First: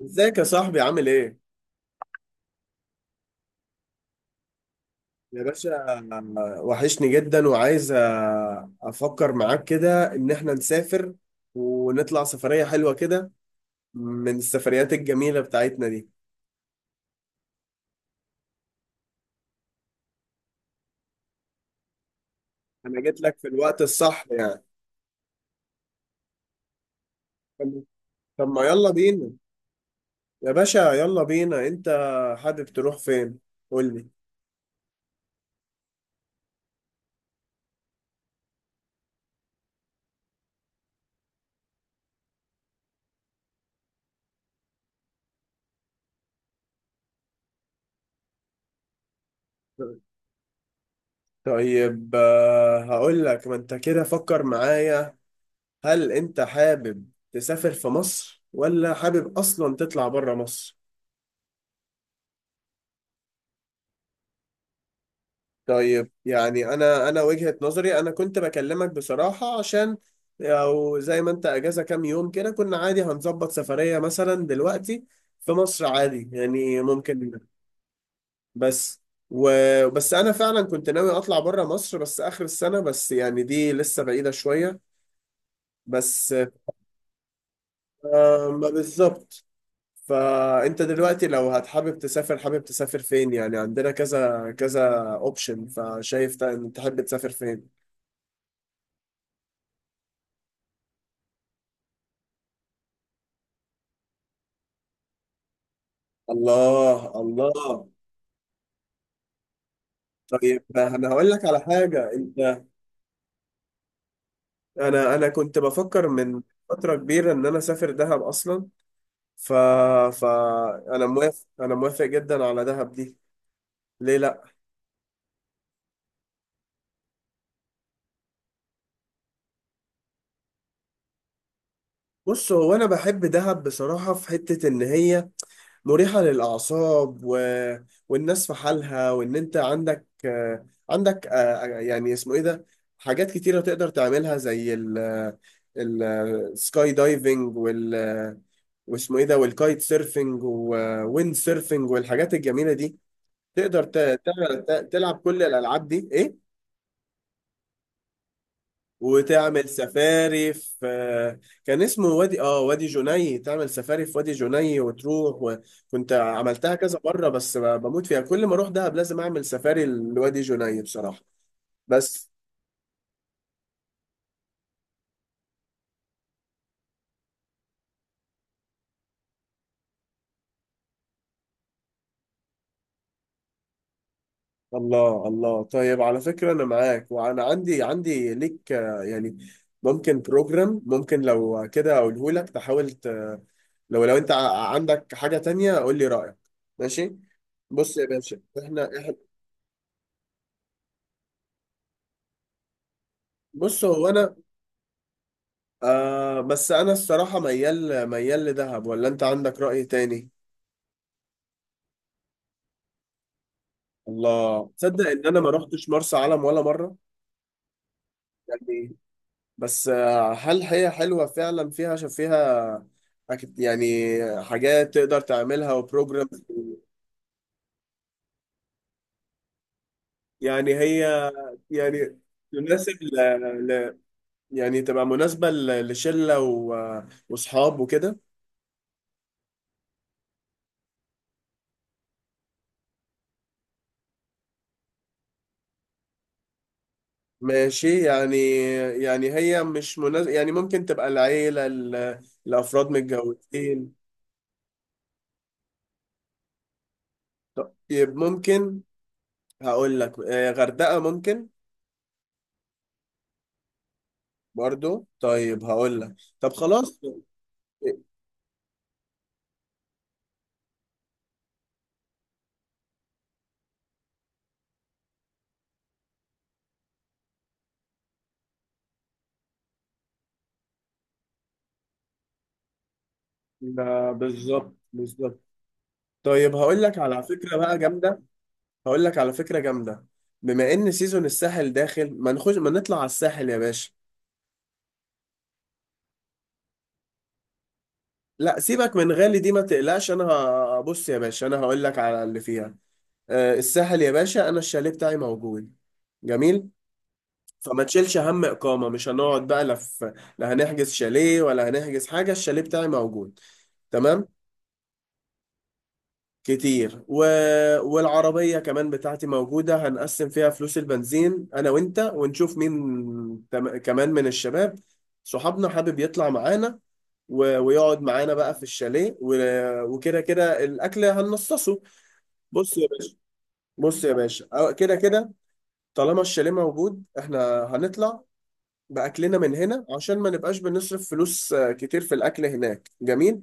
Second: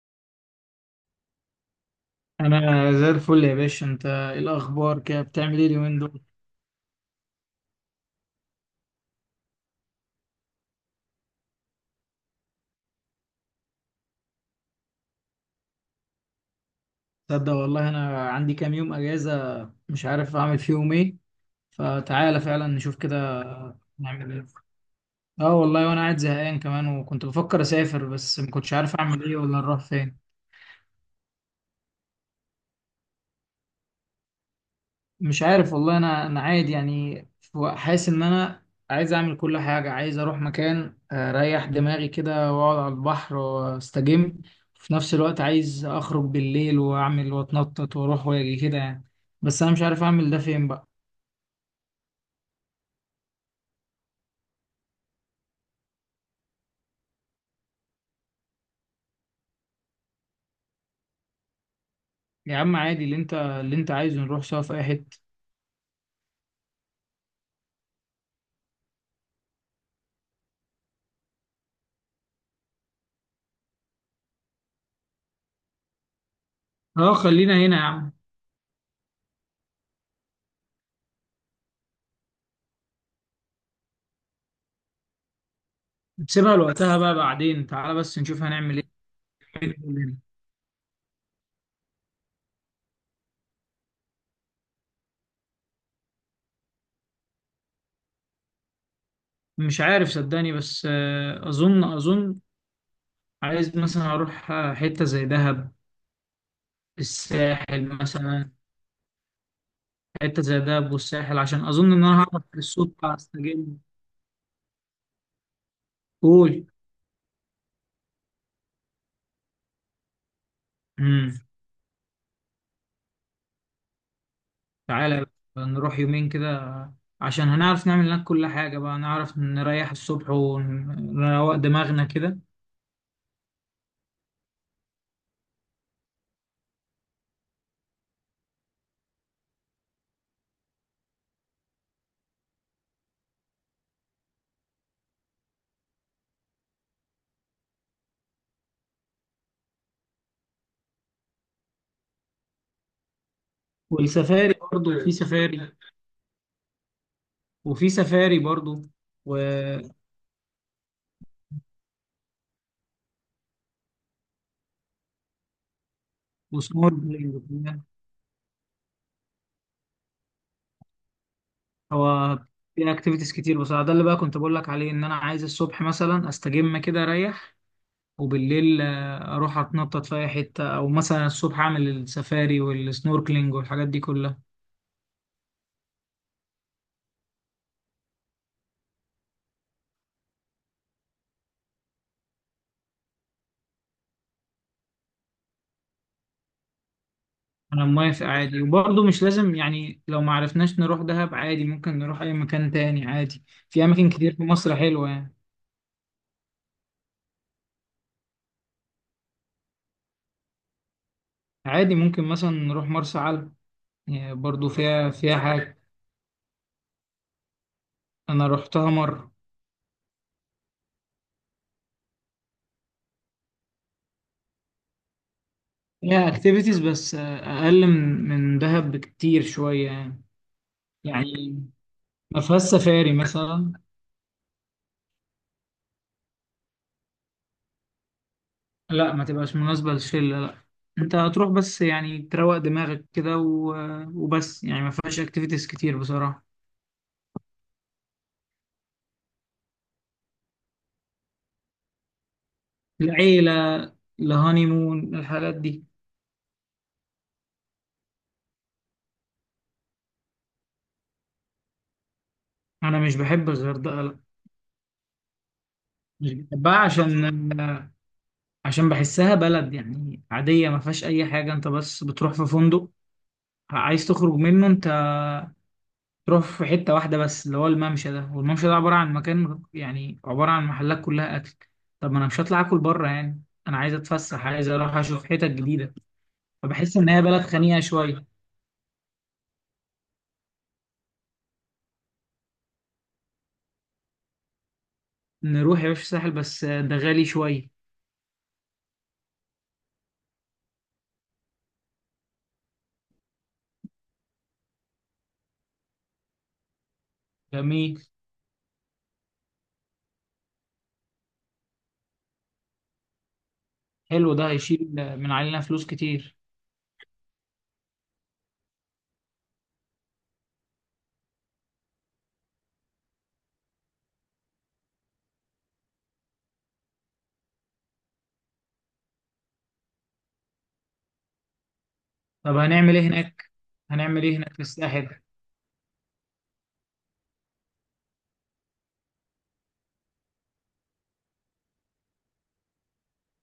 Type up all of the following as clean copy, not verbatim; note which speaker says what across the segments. Speaker 1: ازيك يا صاحبي عامل ايه؟
Speaker 2: انا زي الفل يا باشا، انت ايه الاخبار كده؟
Speaker 1: يا
Speaker 2: بتعمل ايه
Speaker 1: باشا،
Speaker 2: اليومين دول؟
Speaker 1: وحشني جدا وعايز افكر معاك كده ان احنا نسافر ونطلع سفرية حلوة كده، من السفريات الجميلة بتاعتنا دي.
Speaker 2: تصدق والله انا عندي كام يوم اجازه، مش عارف اعمل فيهم ايه. فتعالى فعلا نشوف
Speaker 1: انا
Speaker 2: كده
Speaker 1: جيت لك في الوقت الصح
Speaker 2: نعمل ايه.
Speaker 1: يعني.
Speaker 2: اه والله، وانا قاعد زهقان كمان وكنت بفكر
Speaker 1: طب
Speaker 2: اسافر، بس
Speaker 1: طب
Speaker 2: ما
Speaker 1: ما
Speaker 2: كنتش
Speaker 1: يلا
Speaker 2: عارف اعمل
Speaker 1: بينا
Speaker 2: ايه ولا نروح فين.
Speaker 1: يا باشا. يلا بينا، انت حابب تروح فين؟ قول لي.
Speaker 2: مش عارف والله، انا عادي يعني حاسس ان انا عايز اعمل كل حاجه، عايز اروح مكان اريح دماغي كده واقعد على البحر واستجم. في نفس الوقت عايز اخرج بالليل واعمل واتنطط واروح واجي كده يعني، بس انا مش عارف اعمل ده فين بقى.
Speaker 1: طيب، هقول لك، ما انت كده فكر معايا. هل انت حابب تسافر في مصر، ولا حابب اصلا تطلع بره مصر؟
Speaker 2: يا عم عادي اللي انت عايزه نروح سوا في اي حته.
Speaker 1: طيب، يعني انا وجهة نظري، انا كنت بكلمك بصراحة عشان او زي ما انت اجازة كام يوم كده، كنا عادي هنظبط سفرية مثلا دلوقتي في مصر عادي، يعني
Speaker 2: اه
Speaker 1: ممكن.
Speaker 2: خلينا هنا يا عم.
Speaker 1: بس و... بس انا فعلا كنت ناوي اطلع بره مصر، بس اخر السنة، بس يعني دي لسه بعيدة شوية. بس
Speaker 2: نسيبها لوقتها بقى، بعدين تعالى بس نشوف
Speaker 1: آه، ما
Speaker 2: هنعمل
Speaker 1: بالظبط.
Speaker 2: ايه.
Speaker 1: فانت دلوقتي لو هتحابب تسافر، حابب تسافر فين؟ يعني عندنا كذا كذا اوبشن، فشايف إن تحب تسافر فين.
Speaker 2: مش عارف صدقني، بس اظن عايز مثلا اروح حته زي دهب.
Speaker 1: الله
Speaker 2: الساحل
Speaker 1: الله.
Speaker 2: مثلا. حتة زي
Speaker 1: طيب
Speaker 2: دهب
Speaker 1: انا هقول
Speaker 2: والساحل
Speaker 1: لك على
Speaker 2: عشان أظن إن
Speaker 1: حاجه.
Speaker 2: أنا هعرف
Speaker 1: انت،
Speaker 2: الصوت هستجم.
Speaker 1: انا كنت بفكر من
Speaker 2: قول.
Speaker 1: فتره كبيره ان انا اسافر دهب اصلا، ف ف انا
Speaker 2: امم.
Speaker 1: موافق، انا موافق جدا على دهب دي. ليه لا؟
Speaker 2: تعالى بقى نروح يومين كده، عشان هنعرف نعمل هناك كل حاجة، بقى نعرف نريح الصبح ونروق دماغنا كده.
Speaker 1: بص، هو انا بحب دهب بصراحه. في حته ان هي مريحه للاعصاب، والناس في حالها، وان انت عندك، يعني اسمه ايه ده، حاجات كتيره تقدر تعملها، زي السكاي دايفنج، واسمه ايه ده، والكايت سيرفنج، وويند سيرفنج، والحاجات الجميله دي. تقدر
Speaker 2: والسفاري برضو، في
Speaker 1: تلعب كل
Speaker 2: سفاري
Speaker 1: الالعاب دي، ايه.
Speaker 2: وفي سفاري برضو و...
Speaker 1: وتعمل سفاري في، كان اسمه، وادي، وادي جني. تعمل سفاري في وادي جني وتروح. وكنت عملتها كذا مره،
Speaker 2: وسنوركلينج
Speaker 1: بس
Speaker 2: وكده.
Speaker 1: بموت فيها. كل ما اروح دهب لازم اعمل سفاري لوادي جني بصراحه. بس.
Speaker 2: هو في اكتيفيتيز كتير بصراحة، ده اللي بقى كنت بقول لك عليه، ان انا عايز الصبح مثلا استجم كده اريح، وبالليل اروح اتنطط في اي حته، او مثلا الصبح اعمل السفاري والسنوركلينج والحاجات دي كلها.
Speaker 1: الله الله. طيب على فكرة أنا معاك، وأنا عندي ليك، يعني ممكن بروجرام، ممكن لو كده أقوله لك تحاول لو أنت عندك حاجة تانية قول لي رأيك. ماشي.
Speaker 2: انا
Speaker 1: بص يا
Speaker 2: موافق
Speaker 1: باشا،
Speaker 2: عادي،
Speaker 1: إحنا
Speaker 2: وبرضه
Speaker 1: إحنا
Speaker 2: مش لازم يعني، لو ما عرفناش نروح دهب عادي ممكن نروح اي مكان تاني عادي.
Speaker 1: بص
Speaker 2: في
Speaker 1: هو
Speaker 2: اماكن
Speaker 1: أنا
Speaker 2: كتير في مصر حلوه يعني.
Speaker 1: آه، بس أنا الصراحة ميال ميال لدهب، ولا أنت عندك رأي تاني؟
Speaker 2: عادي ممكن مثلا نروح مرسى علم. يعني برضه
Speaker 1: الله، تصدق
Speaker 2: فيها
Speaker 1: إن
Speaker 2: فيها
Speaker 1: أنا ما
Speaker 2: حاجه.
Speaker 1: رحتش مرسى علم ولا مرة.
Speaker 2: انا روحتها
Speaker 1: يعني
Speaker 2: مره.
Speaker 1: بس، هل هي حلوة فعلا؟ فيها، عشان فيها أكيد يعني حاجات تقدر تعملها وبروجرام؟
Speaker 2: فيها اكتيفيتيز، بس اقل من دهب بكتير شويه يعني.
Speaker 1: يعني هي
Speaker 2: يعني
Speaker 1: يعني
Speaker 2: ما فيهاش
Speaker 1: تناسب
Speaker 2: سفاري مثلا.
Speaker 1: ل... يعني تبقى مناسبة لشلة وصحاب وكده.
Speaker 2: لا ما تبقاش مناسبة للشلة، لا. انت هتروح بس يعني تروق دماغك كده وبس، يعني ما فيهاش اكتيفيتيز كتير بصراحة.
Speaker 1: ماشي يعني. يعني هي مش مناسبة. يعني ممكن تبقى العيلة، لأفراد
Speaker 2: العيلة،
Speaker 1: متجوزين.
Speaker 2: الهانيمون، الحاجات دي.
Speaker 1: طيب ممكن، هقول لك، غردقة ممكن.
Speaker 2: انا مش بحب الغردقة، لا.
Speaker 1: برضو؟ طيب هقول لك،
Speaker 2: مش
Speaker 1: طب
Speaker 2: بحبها
Speaker 1: خلاص.
Speaker 2: عشان، عشان بحسها بلد يعني عادية، ما فيهاش اي حاجة. انت بس بتروح في فندق عايز تخرج منه، انت تروح في حتة واحدة بس اللي هو الممشى ده، والممشى ده عبارة عن مكان يعني عبارة عن محلات كلها اكل. طب ما انا مش هطلع اكل بره يعني. انا عايز
Speaker 1: ده
Speaker 2: اتفسح، عايز
Speaker 1: بالظبط،
Speaker 2: اروح اشوف
Speaker 1: بالظبط.
Speaker 2: حتت جديدة.
Speaker 1: طيب هقول
Speaker 2: فبحس
Speaker 1: لك
Speaker 2: ان
Speaker 1: على
Speaker 2: هي بلد
Speaker 1: فكرة بقى
Speaker 2: خنيقه
Speaker 1: جامدة.
Speaker 2: شويه.
Speaker 1: هقول لك على فكرة جامدة. بما ان سيزون الساحل داخل، ما نطلع على الساحل يا باشا.
Speaker 2: نروح يا باشا الساحل، بس ده غالي شويه.
Speaker 1: لا، سيبك من غالي دي، ما تقلقش، انا بص يا باشا، انا هقول لك على اللي فيها. آه، الساحل يا باشا، انا الشاليه بتاعي موجود. جميل. فما
Speaker 2: جميل.
Speaker 1: تشيلش هم اقامة. مش هنقعد بقى لا. لا هنحجز شاليه، ولا هنحجز حاجة، الشاليه بتاعي موجود. تمام.
Speaker 2: حلو، ده هيشيل من علينا فلوس كتير.
Speaker 1: كتير. والعربية كمان بتاعتي موجودة، هنقسم فيها فلوس البنزين أنا وأنت، ونشوف مين كمان من الشباب، صحابنا حابب يطلع معانا ويقعد معانا بقى في الشاليه، وكده كده الأكل هنصصه.
Speaker 2: طب
Speaker 1: بص يا
Speaker 2: هنعمل ايه
Speaker 1: باشا،
Speaker 2: هناك؟ هنعمل ايه هناك في
Speaker 1: كده
Speaker 2: الساحل؟
Speaker 1: كده، طالما الشاليه موجود، إحنا هنطلع بأكلنا من هنا، عشان ما نبقاش بنصرف فلوس كتير في الأكل. هناك جميل.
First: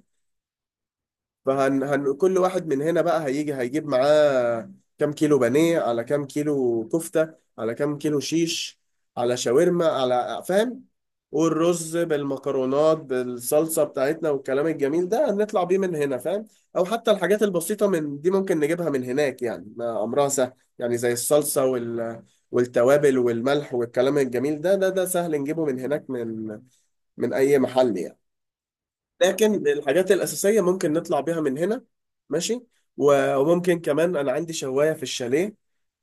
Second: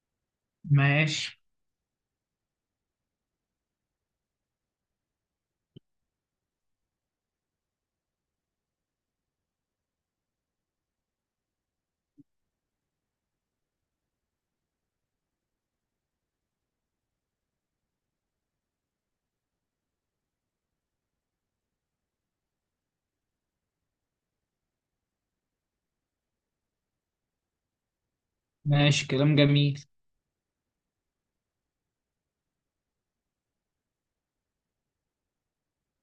Speaker 2: ماشي.
Speaker 1: فهن هن كل واحد من هنا بقى هيجي هيجيب معاه كام كيلو بانيه، على كام كيلو كفتة، على كام كيلو شيش، على شاورما، على، فاهم. والرز بالمكرونات بالصلصة بتاعتنا، والكلام الجميل ده هنطلع بيه من هنا، فاهم. او حتى الحاجات البسيطة من دي ممكن نجيبها من هناك، يعني ما امرها سهل. يعني زي الصلصة، والتوابل والملح والكلام الجميل ده، سهل نجيبه من هناك، من اي محل يعني.
Speaker 2: ماشي كلام
Speaker 1: لكن
Speaker 2: جميل.
Speaker 1: الحاجات الأساسية ممكن نطلع بيها من هنا. ماشي. وممكن كمان، أنا عندي شواية في الشاليه،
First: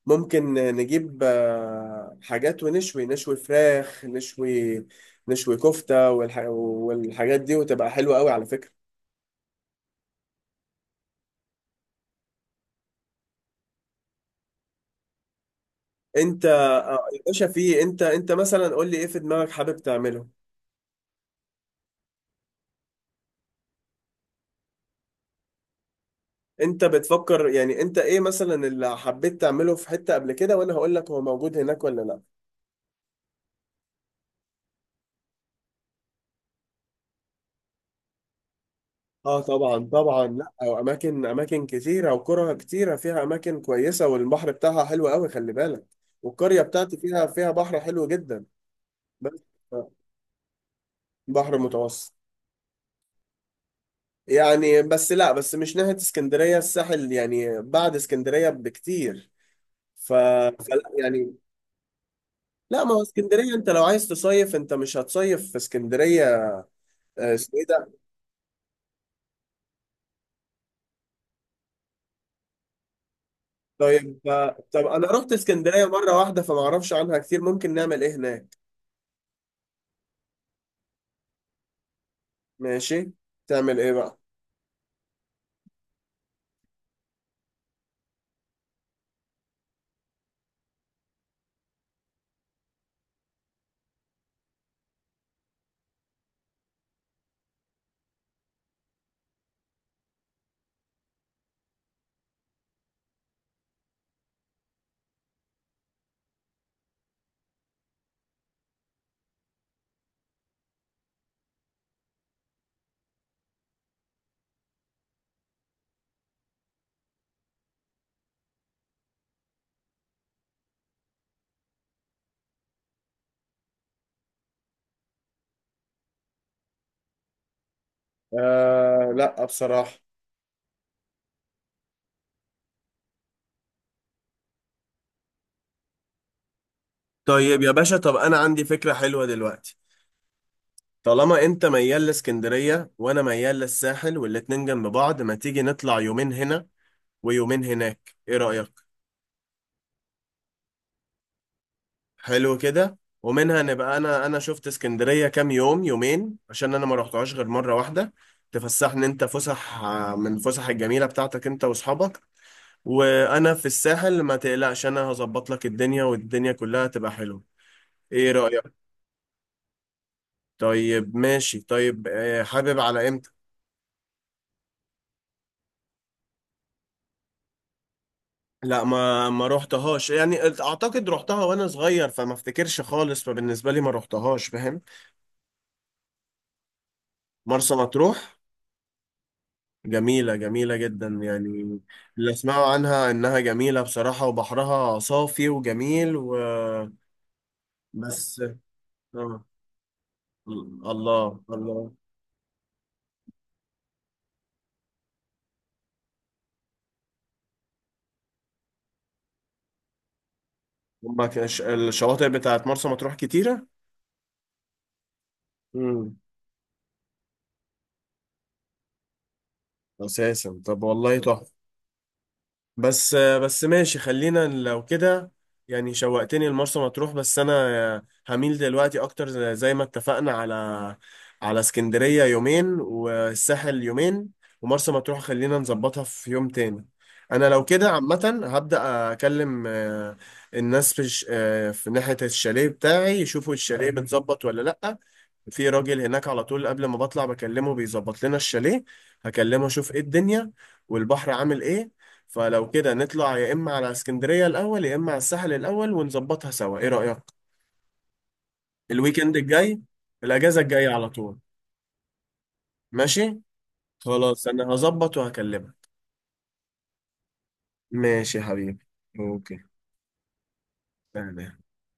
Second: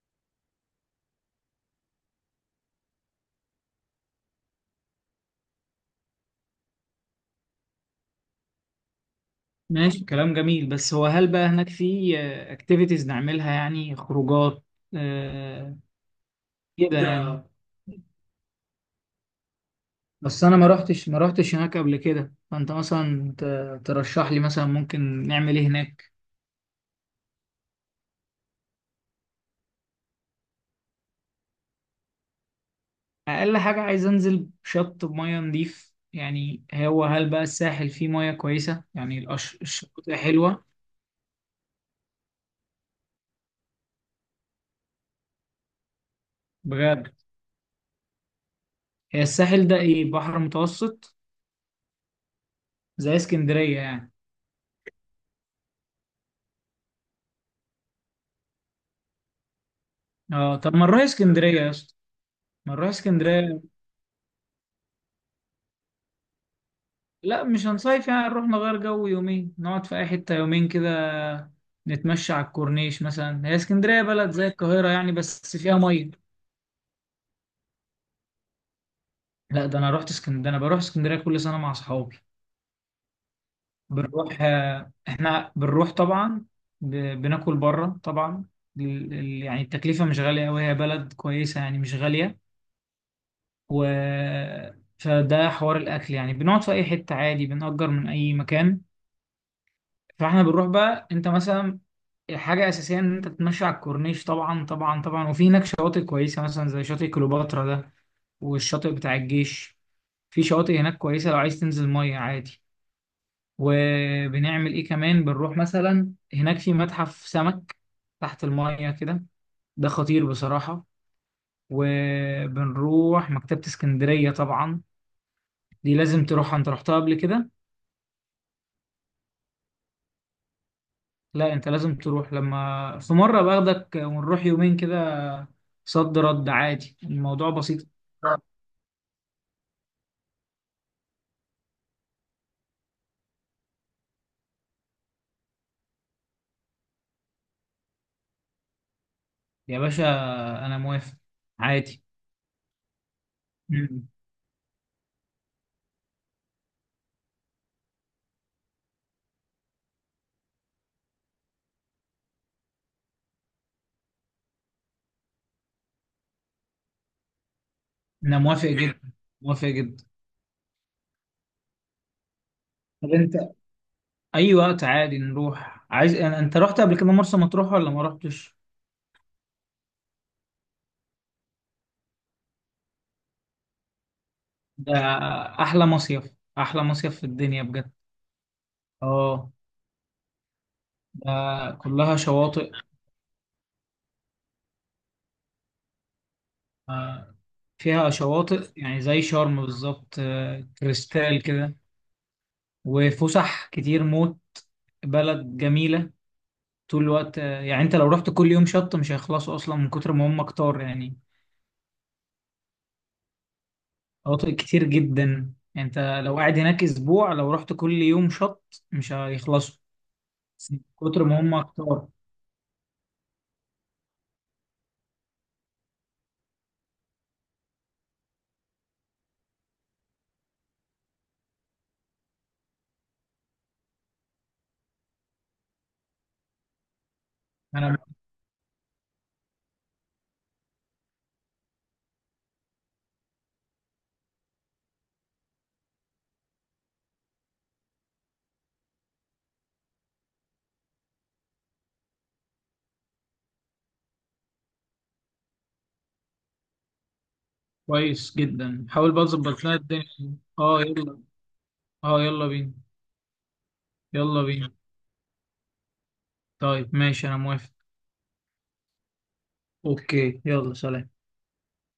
Speaker 1: ممكن نجيب حاجات ونشوي، نشوي فراخ، نشوي كفتة، والحاجات دي، وتبقى حلوة قوي على فكرة.
Speaker 2: ماشي كلام جميل، بس هو هل بقى هناك في اكتيفيتيز نعملها يعني خروجات آه،
Speaker 1: انت،
Speaker 2: كده
Speaker 1: يا
Speaker 2: يعني؟
Speaker 1: باشا، في، انت مثلا قول لي ايه في دماغك حابب تعمله.
Speaker 2: بس انا ما رحتش هناك قبل كده، فانت مثلا ترشح لي مثلا ممكن نعمل ايه هناك.
Speaker 1: انت بتفكر يعني انت ايه مثلا اللي حبيت تعمله في حتة قبل كده، وانا هقول لك هو موجود هناك ولا لا.
Speaker 2: اقل حاجه عايز انزل شط بميه نضيف، يعني هو هل بقى الساحل فيه ميه كويسه يعني؟
Speaker 1: اه طبعا
Speaker 2: الشواطئ
Speaker 1: طبعا. لا،
Speaker 2: حلوه؟
Speaker 1: واماكن، اماكن اماكن كتيره، وقرى كتيره، فيها اماكن كويسه، والبحر بتاعها حلو قوي، خلي بالك. والقريه بتاعتي
Speaker 2: بجد.
Speaker 1: فيها، بحر حلو جدا.
Speaker 2: هي
Speaker 1: بس،
Speaker 2: الساحل ده
Speaker 1: آه،
Speaker 2: ايه، بحر متوسط؟
Speaker 1: بحر متوسط.
Speaker 2: زي اسكندريه يعني.
Speaker 1: يعني بس لا، بس مش ناحيه اسكندريه، الساحل يعني بعد اسكندريه بكتير.
Speaker 2: اه طب
Speaker 1: فلا
Speaker 2: ما نروح
Speaker 1: يعني.
Speaker 2: اسكندريه يا اسطى، ما
Speaker 1: لا،
Speaker 2: نروح
Speaker 1: ما هو اسكندريه
Speaker 2: اسكندريه.
Speaker 1: انت لو عايز تصيف، انت مش هتصيف في اسكندريه،
Speaker 2: لا
Speaker 1: اسمه ايه
Speaker 2: مش
Speaker 1: ده.
Speaker 2: هنصيف يعني، نروح نغير جو يومين، نقعد في اي حته يومين كده، نتمشى على الكورنيش مثلا. هي اسكندريه
Speaker 1: طيب،
Speaker 2: بلد زي
Speaker 1: طب
Speaker 2: القاهره
Speaker 1: انا
Speaker 2: يعني،
Speaker 1: رحت
Speaker 2: بس فيها
Speaker 1: اسكندريه
Speaker 2: ميه.
Speaker 1: مره واحده، فما اعرفش عنها كتير. ممكن نعمل ايه هناك؟
Speaker 2: لا ده انا رحت اسكندريه، انا بروح اسكندريه كل سنه مع اصحابي.
Speaker 1: ماشي، تعمل ايه بقى.
Speaker 2: بنروح احنا بنروح طبعا، ب- بناكل بره طبعا. يعني التكلفة مش غالية أوي، هي بلد كويسة يعني مش غالية. و فده حوار الأكل يعني، بنقعد في أي حتة عادي، بنأجر من أي مكان. فاحنا بنروح بقى، أنت مثلا حاجة أساسية إن أنت تتمشى على الكورنيش طبعا طبعا طبعا. وفي هناك شواطئ كويسة مثلا، زي شاطئ كليوباترا ده، والشاطئ بتاع الجيش. في شواطئ هناك كويسة لو عايز تنزل مية عادي. وبنعمل ايه كمان، بنروح مثلا هناك في متحف سمك تحت المية كده، ده خطير بصراحة. وبنروح مكتبة اسكندرية طبعا، دي لازم تروحها. انت رحتها قبل كده؟
Speaker 1: آه لا، بصراحة.
Speaker 2: لا انت لازم تروح، لما في مرة باخدك ونروح يومين كده. صد رد عادي، الموضوع
Speaker 1: طيب يا
Speaker 2: بسيط.
Speaker 1: باشا، طب انا عندي فكرة حلوة دلوقتي. طالما انت ميال لاسكندرية، وانا ميال للساحل، والاتنين جنب بعض، ما تيجي نطلع يومين هنا، ويومين هناك، ايه رأيك؟
Speaker 2: يا باشا انا موافق عادي.
Speaker 1: حلو كده. ومنها نبقى،
Speaker 2: مم.
Speaker 1: انا شفت اسكندرية كام يوم، يومين، عشان انا ما رحتهاش غير مرة واحدة. تفسحني، انت فسح من فسح الجميلة بتاعتك انت واصحابك، وانا في الساحل ما تقلقش، انا هظبط لك الدنيا، والدنيا كلها تبقى حلوة. ايه
Speaker 2: انا موافق
Speaker 1: رأيك؟
Speaker 2: جدا، موافق جدا.
Speaker 1: طيب ماشي. طيب، حابب على
Speaker 2: طب
Speaker 1: امتى؟
Speaker 2: انت، اي وقت عادي نروح. عايز، انت رحت قبل كده مرسى مطروح ولا ما رحتش؟
Speaker 1: لا، ما روحتهاش يعني، اعتقد روحتها وانا صغير فما افتكرش خالص، فبالنسبه لي ما روحتهاش، فاهم.
Speaker 2: ده احلى مصيف، احلى مصيف في الدنيا
Speaker 1: مرسى
Speaker 2: بجد.
Speaker 1: مطروح،
Speaker 2: اه.
Speaker 1: جميله، جميله جدا
Speaker 2: ده
Speaker 1: يعني.
Speaker 2: كلها
Speaker 1: اللي اسمعوا
Speaker 2: شواطئ.
Speaker 1: عنها انها جميله بصراحه، وبحرها صافي وجميل.
Speaker 2: آه، فيها
Speaker 1: بس.
Speaker 2: شواطئ يعني زي
Speaker 1: آه.
Speaker 2: شرم بالظبط،
Speaker 1: الله
Speaker 2: كريستال كده.
Speaker 1: الله.
Speaker 2: وفسح كتير موت، بلد جميلة. طول الوقت يعني انت لو رحت كل يوم شط مش هيخلصوا اصلا من كتر ما هم كتار يعني.
Speaker 1: هما الشواطئ بتاعت مرسى مطروح كتيره.
Speaker 2: شواطئ كتير جدا. يعني
Speaker 1: امم.
Speaker 2: انت لو قاعد هناك اسبوع، لو رحت كل يوم شط مش هيخلصوا
Speaker 1: اساسا
Speaker 2: من
Speaker 1: طب والله
Speaker 2: كتر ما
Speaker 1: تحفه.
Speaker 2: هم كتار.
Speaker 1: بس ماشي، خلينا لو كده، يعني شوقتني لمرسى مطروح، بس انا هميل دلوقتي اكتر، زي ما اتفقنا، على اسكندرية يومين، والساحل يومين، ومرسى مطروح خلينا نظبطها في يوم تاني. انا لو كده
Speaker 2: انا
Speaker 1: عامة، هبدأ اكلم الناس في في ناحية الشاليه بتاعي، يشوفوا الشاليه متظبط ولا لأ. في راجل هناك على طول قبل ما بطلع بكلمه، بيظبط لنا الشاليه. هكلمه اشوف ايه الدنيا، والبحر عامل ايه. فلو كده نطلع، يا اما على اسكندرية الاول، يا اما على الساحل الاول، ونظبطها سوا، ايه رأيك؟
Speaker 2: كويس جدا، حاول بقى
Speaker 1: الويكند
Speaker 2: تظبط لنا
Speaker 1: الجاي،
Speaker 2: الدنيا.
Speaker 1: الاجازة
Speaker 2: اه
Speaker 1: الجاية على
Speaker 2: يلا.
Speaker 1: طول.
Speaker 2: اه يلا بينا،
Speaker 1: ماشي،
Speaker 2: يلا
Speaker 1: خلاص انا
Speaker 2: بينا.
Speaker 1: هظبط وهكلمك.
Speaker 2: طيب ماشي، انا موافق.
Speaker 1: ماشي يا حبيبي. اوكي
Speaker 2: اوكي، يلا سلام.
Speaker 1: تمام.